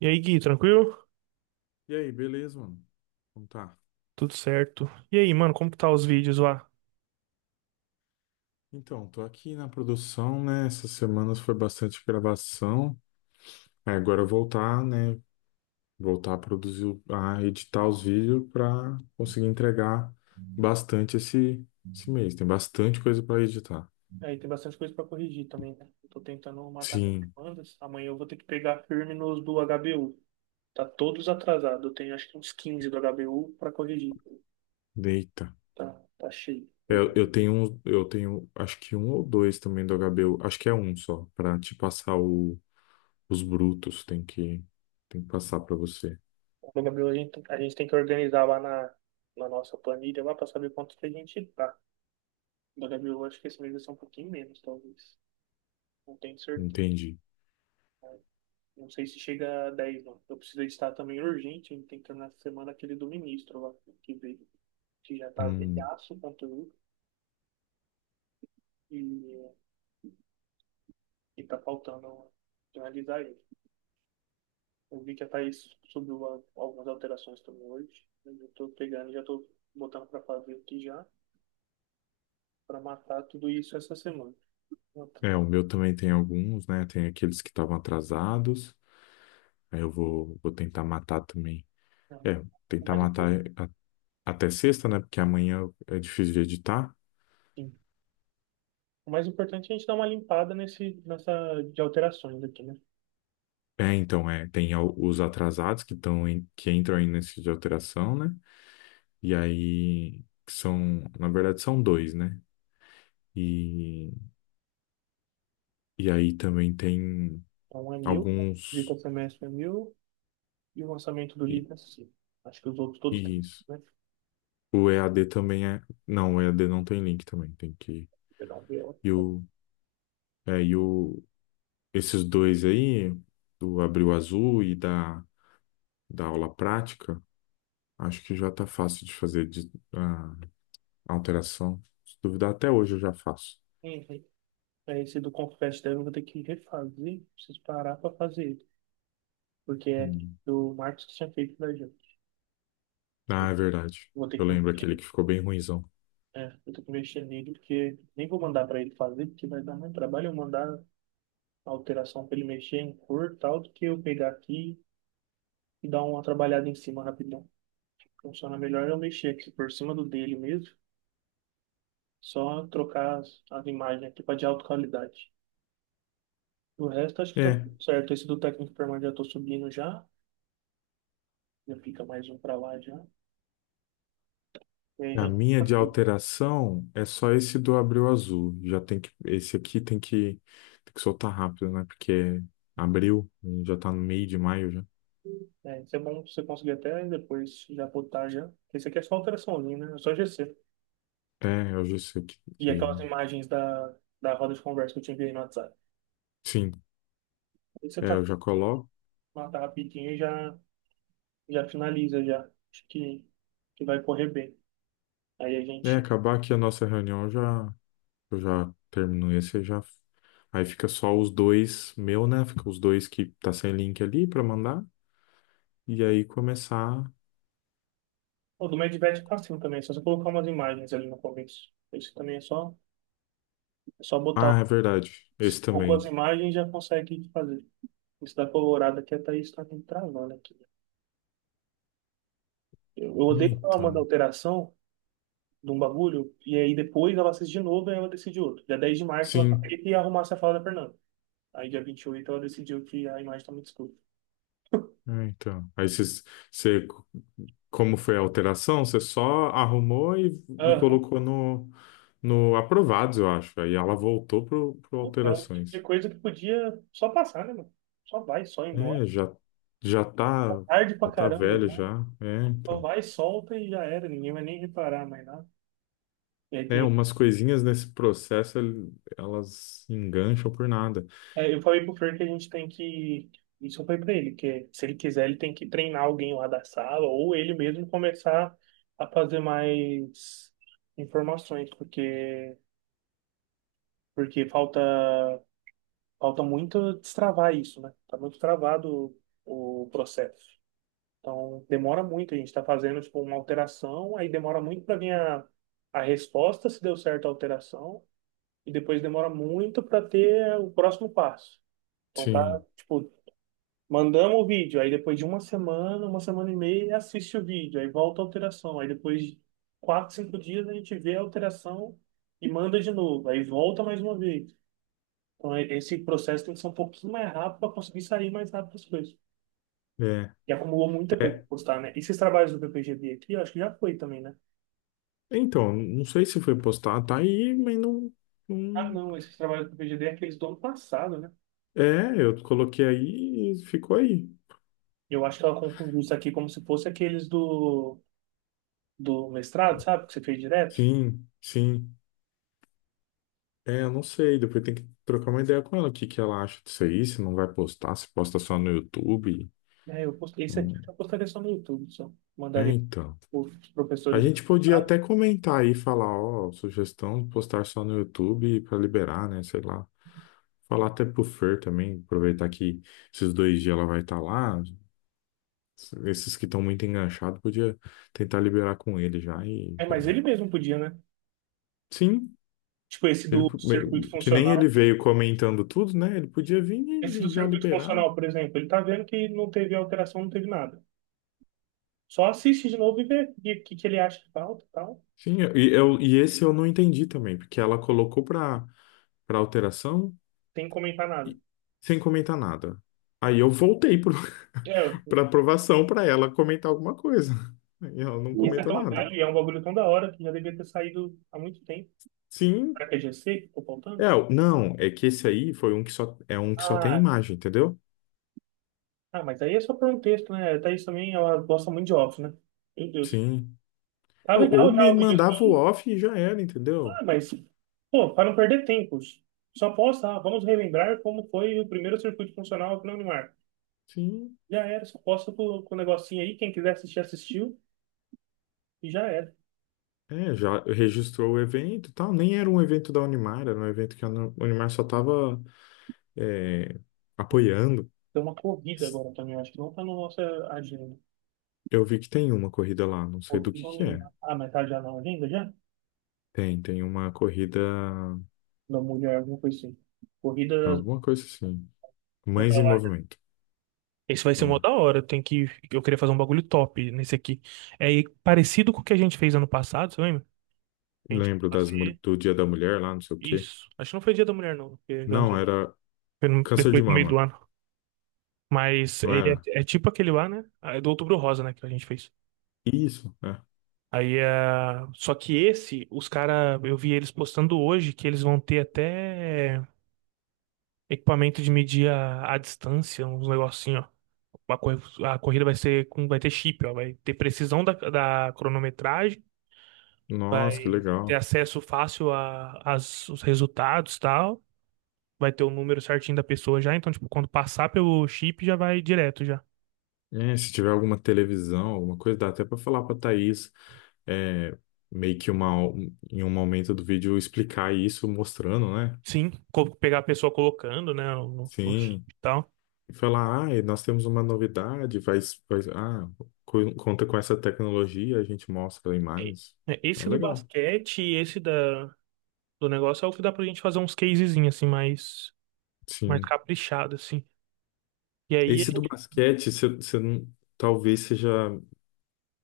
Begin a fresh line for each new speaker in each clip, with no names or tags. E aí, Gui, tranquilo?
E aí, beleza, mano? Então tá.
Tudo certo. E aí, mano, como que tá os vídeos lá?
Então, tô aqui na produção, né? Essas semanas foi bastante gravação. Aí agora voltar, né? Voltar a produzir, a editar os vídeos pra conseguir entregar bastante esse mês. Tem bastante coisa pra editar.
Aí tem bastante coisa para corrigir também, né? Eu tô tentando matar as
Sim,
demandas. Amanhã eu vou ter que pegar firme nos do HBU. Tá todos atrasados. Eu tenho acho que uns 15 do HBU para corrigir.
deita.
Tá, tá cheio. O
Eu tenho, acho que um ou dois também do HBO. Acho que é um só, pra te passar os brutos. Tem que passar pra você.
HBU a gente tem que organizar lá na nossa planilha lá para saber quanto que a gente tá. Do HBU acho que esse mês vai ser um pouquinho menos, talvez. Não tenho certeza.
Entendi.
Não sei se chega a 10, não. Eu preciso editar também urgente, a gente tem que terminar essa semana aquele do ministro lá, que veio, que já tá
Hum.
velhaço o conteúdo e, e tá faltando finalizar ele. Eu vi que a Thaís subiu algumas alterações também hoje, mas eu tô pegando, e já tô botando pra fazer aqui já, pra matar tudo isso essa semana. Então,
É, o meu também tem alguns, né? Tem aqueles que estavam atrasados. Aí eu vou tentar matar também.
é,
É,
O
tentar
mais,
matar
impor-
até sexta, né? Porque amanhã é difícil de editar.
sim. O mais importante é a gente dar uma limpada nesse, nessa de alterações aqui, né?
É, então, é, tem os atrasados que estão que entram aí nesse de alteração, né? E aí que são, na verdade, são dois, né? E, e aí também tem
Então um é mil, visita
alguns.
semestre é mil. E o lançamento do
E,
livro é assim. Acho que os outros todos
e
têm,
isso.
né?
O EAD também é. Não, o EAD não tem link também, tem que.
Pedal viola.
E o, e o, esses dois aí, do Abril Azul e da aula prática, acho que já tá fácil de fazer de, a alteração. Se duvidar, até hoje eu já faço.
Uhum. Aí esse do Confete dela eu vou ter que refazer, preciso parar pra fazer ele. Porque é
Hum.
do Marcos que tinha feito da gente. Eu
Ah, é verdade.
Vou ter
Eu
que,
lembro aquele que ficou bem ruinzão.
vou ter que mexer nele, porque nem vou mandar pra ele fazer, porque vai dar mais trabalho eu mandar a alteração pra ele mexer em cor e tal, do que eu pegar aqui e dar uma trabalhada em cima rapidão. Funciona melhor eu mexer aqui por cima do dele mesmo, só trocar as imagens aqui pra de alta qualidade. O resto acho que tá
É,
certo. Esse do técnico permanente já tô subindo já. Já fica mais um pra lá já. E aí a
a
gente
minha
tá
de
curto.
alteração é só esse do Abril Azul. Já tem que, esse aqui tem que soltar rápido, né? Porque é abril, já tá no meio de maio já.
É, isso é bom você conseguir até depois já botar já. Porque isso aqui é só alteraçãozinha, né? É só GC.
É, eu já sei que,
E
que...
aquelas imagens da roda de conversa que eu te enviei no WhatsApp.
Sim,
Aí você
é,
tá,
eu já coloco.
mata rapidinho e já finaliza já. Acho que vai correr bem. Aí a
É,
gente.
acabar aqui a nossa reunião eu já termino esse, eu já. Aí fica só os dois meu, né? Fica os dois que tá sem link ali pra mandar e aí começar.
O do Medvet é fácil também, é só você colocar umas imagens ali no começo. Isso também é só botar
Ah, é
um
verdade. Esse
pouco as
também.
imagens e já consegue fazer. Isso da colorada aqui, a Thaís tá me travando aqui. Eu odeio quando ela manda
Então.
alteração de um bagulho, e aí depois ela assiste de novo e ela decide outro. Dia 10 de março ela
Sim.
tem que arrumar essa fala da Fernanda. Aí dia 28 ela decidiu que a imagem tá muito escura.
É, então. Aí você, como foi a alteração, você só arrumou e
Aham.
colocou no aprovados, eu acho. Aí ela voltou pro
Então, é o tipo de
alterações.
coisa que podia só passar, né, mano? Só vai, só ir embora.
É, já tá
Tarde pra
já tá
caramba,
velho
né?
já. É,
Só
então.
vai, solta e já era. Ninguém vai nem reparar mais nada. E aí
É,
tem.
umas coisinhas nesse processo, elas engancham por nada.
É, eu falei pro Fer que a gente tem que. Isso eu falei pra ele, que se ele quiser, ele tem que treinar alguém lá da sala, ou ele mesmo começar a fazer mais informações, porque, porque falta muito destravar isso, né? Tá muito travado o processo. Então, demora muito, a gente tá fazendo, tipo, uma alteração, aí demora muito para vir a resposta, se deu certo a alteração, e depois demora muito para ter o próximo passo. Então, tá,
Sim,
tipo, mandamos o vídeo, aí depois de uma semana e meia, ele assiste o vídeo, aí volta a alteração. Aí depois de 4, 5 dias a gente vê a alteração e manda de novo, aí volta mais uma vez. Então esse processo tem que ser um pouquinho mais rápido para conseguir sair mais rápido as coisas.
é.
E acumulou muita coisa
É,
para postar, né? Esses trabalhos do PPGD aqui, eu acho que já foi também, né?
então, não sei se foi postado, tá aí, mas não,
Ah,
não...
não, esses trabalhos do PPGD é aqueles do ano passado, né?
É, eu coloquei aí e ficou aí.
Eu acho que ela confundiu isso aqui como se fosse aqueles do mestrado, sabe? Que você fez direto.
Sim, sim. É, eu não sei, depois tem que trocar uma ideia com ela, o que que ela acha disso aí, se não vai postar, se posta só no YouTube.
É, eu postei isso aqui,
Hum,
eu postaria só no YouTube, só
É,
mandaria
então.
os
A
professores.
gente podia até comentar aí, falar, ó, sugestão de postar só no YouTube pra liberar, né, sei lá. Falar até pro Fer também, aproveitar que esses dois dias ela vai estar lá. Esses que estão muito enganchados, podia tentar liberar com ele já e
É,
já
mas
era.
ele mesmo podia, né?
Sim,
Tipo, esse
ele,
do circuito
que nem ele
funcional.
veio comentando tudo, né? Ele podia vir e,
Esse do
e já
circuito
liberar.
funcional, por exemplo, ele tá vendo que não teve alteração, não teve nada. Só assiste de novo e vê o que, que ele acha que falta e tal.
Sim, e esse eu não entendi também, porque ela colocou para para alteração
Sem comentar nada.
e- sem comentar nada. Aí eu voltei para
É,
pra aprovação para ela comentar alguma coisa. E ela não
isso é
comentou
tão
nada.
velho e é um bagulho tão da hora que já devia ter saído há muito tempo.
Sim,
Será que é GC que ficou faltando?
é, não, é que esse aí foi um que só é um que só tem
Ah,
imagem, entendeu?
ah, mas aí é só para um texto, né? Thaís também, ela gosta muito de off, né? Meu Deus.
Sim.
Tá
Ou
legal já
me
o vídeo.
mandava o off e já era, entendeu?
Ah, mas, pô, para não perder tempo, só posta, ah, vamos relembrar como foi o primeiro circuito funcional aqui na Unimar.
Sim.
Já era, só posta com o negocinho aí, quem quiser assistir, assistiu, e já era.
É, já registrou o evento, e tal. Nem era um evento da Unimar, era um evento que a Unimar só tava é, apoiando.
Tem uma corrida agora também, acho que não tá na nossa agenda.
Eu vi que tem uma corrida lá, não sei do
Corrida da
que é.
Unimar. Ah, mas tá já na agenda já?
Tem uma corrida,
Da mulher, alguma coisa assim. Corrida das,
alguma coisa assim.
dessa
Mães em
larga.
Movimento.
Isso vai
Tá
ser uma
lá.
da hora. Tem que. Eu queria fazer um bagulho top nesse aqui. É parecido com o que a gente fez ano passado, você lembra? Que a gente foi
Lembro
fazer
do Dia da Mulher lá, não sei o quê.
isso. Acho que não foi Dia da Mulher, não,
Não, era
Foi no-
câncer de
depois do meio do
mama,
ano. Mas
não
ele
era?
é tipo aquele lá, né? Ah, é do Outubro Rosa, né? Que a gente fez.
Isso, é.
Aí é. Só que esse, os cara, eu vi eles postando hoje que eles vão ter até equipamento de medir a distância, uns negocinho, ó. Uma cor- A corrida vai ser com, vai ter chip, ó. Vai ter precisão da cronometragem,
Nossa, que
vai ter
legal.
acesso fácil a, as, os resultados e tal. Vai ter o número certinho da pessoa já. Então, tipo, quando passar pelo chip, já vai direto já.
É, se tiver alguma televisão, alguma coisa, dá até para falar para Thaís, é, meio que em um momento do vídeo explicar isso, mostrando, né?
Sim, pegar a pessoa colocando, né, no
Sim.
e tal.
E falar, ah, e nós temos uma novidade, vai, conta com essa tecnologia, a gente mostra imagens.
É,
É
esse do
legal.
basquete e esse da, do negócio é o que dá pra gente fazer uns casezinhos, assim, mais
Sim.
caprichado, assim. E aí,
Esse do basquete, você você não- talvez seja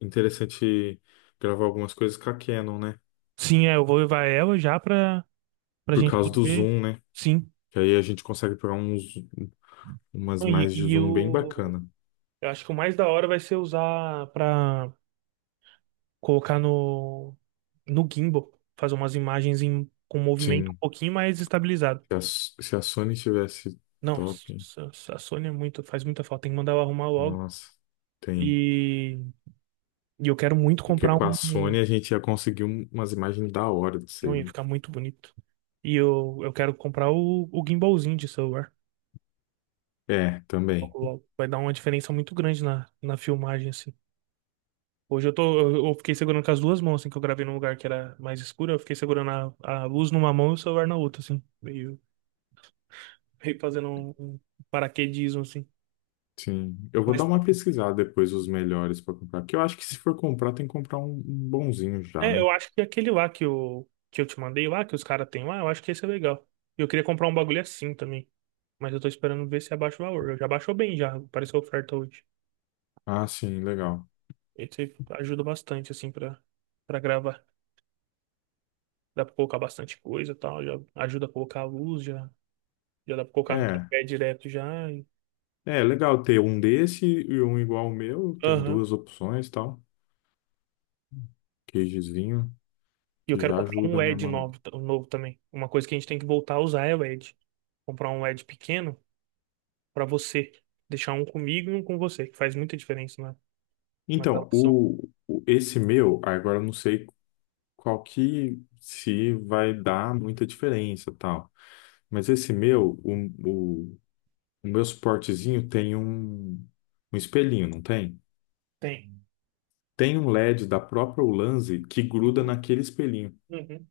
interessante gravar algumas coisas com a Canon, né?
sim, eu vou levar ela já pra, pra
Por
gente
causa do
poder,
zoom, né?
sim.
Que aí a gente consegue pegar umas
E,
mais de
e
zoom bem bacana.
eu acho que o mais da hora vai ser usar pra colocar no gimbal, fazer umas imagens com movimento um
Sim,
pouquinho mais estabilizado.
se a Sony tivesse top,
Nossa, a Sônia é muito, faz muita falta, tem que mandar ela arrumar logo.
nossa, tem.
E, e eu quero muito
Porque
comprar
com a
um.
Sony a gente ia conseguir umas imagens da hora disso
Não
aí,
ia
né?
ficar muito bonito. E eu quero comprar o gimbalzinho de celular.
É, também.
Logo, logo. Vai dar uma diferença muito grande na filmagem, assim. Hoje eu tô. Eu fiquei segurando com as duas mãos, assim, que eu gravei num lugar que era mais escuro. Eu fiquei segurando a luz numa mão e o celular na outra, assim. Meio, meio fazendo um paraquedismo, assim.
Sim, eu vou dar
Mas
uma pesquisada depois os melhores para comprar. Que eu acho que se for comprar, tem que comprar um bonzinho já,
é,
né?
eu acho que é aquele lá que eu te mandei lá, que os caras têm lá, eu acho que esse é legal. E eu queria comprar um bagulho assim também. Mas eu tô esperando ver se abaixa o valor. Já baixou bem, já. Apareceu oferta hoje.
Ah, sim, legal.
Esse ajuda bastante, assim, pra gravar. Dá pra colocar bastante coisa e tal. Já ajuda a colocar a luz, já dá pra colocar no
É,
tripé direto já.
é legal ter um desse e um igual ao meu. Tem
Aham.
duas opções, e tal. Queijezinho,
E eu
que
quero
já
comprar um
ajuda, né,
LED
mano?
novo, um novo também. Uma coisa que a gente tem que voltar a usar é LED. Comprar um LED pequeno pra você. Deixar um comigo e um com você, que faz muita diferença, né? Uma
Então,
gravação.
esse meu, agora eu não sei qual que se vai dar muita diferença, tal. Mas esse meu, o, o meu suportezinho tem um espelhinho, não tem?
Tem.
Tem um LED da própria Ulanzi que gruda
Uhum.
naquele espelhinho,
Uhum.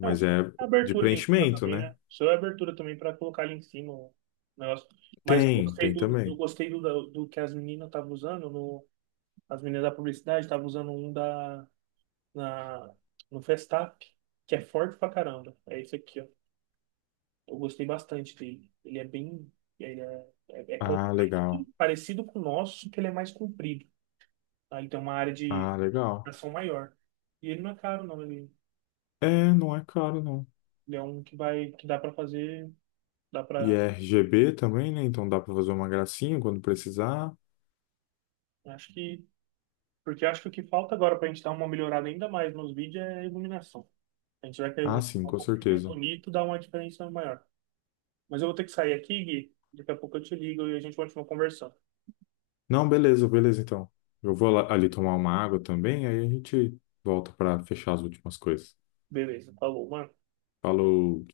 É, o som
é
é
de
abertura ali em cima
preenchimento,
também, né?
né?
O som é abertura também para colocar ali em cima o negócio. Mas eu
Tem,
gostei
tem
do, eu
também.
gostei do, do que as meninas estavam usando, no, as meninas da publicidade estavam usando um da, na, no Festap, que é forte pra caramba. É esse aqui, ó. Eu gostei bastante dele. Ele é bem. Ele é
Ah,
compacto,
legal.
parecido com o nosso, só que ele é mais comprido. Tá? Ele tem uma área de
Ah, legal.
ação maior. E ele não é caro, não. Ele
É, não é caro, não.
Ele é um que vai, que dá para fazer, dá
E
para,
é RGB também, né? Então dá pra fazer uma gracinha quando precisar.
acho que, porque acho que o que falta agora para a gente dar uma melhorada ainda mais nos vídeos é a iluminação. A gente vai querer
Ah,
um
sim, com
pouco mais
certeza.
bonito, dá uma diferença maior. Mas eu vou ter que sair aqui, Gui. Daqui a pouco eu te ligo e a gente continua conversando.
Não, beleza, beleza, então. Eu vou ali tomar uma água também, aí a gente volta para fechar as últimas coisas.
Beleza, falou, mano.
Falou.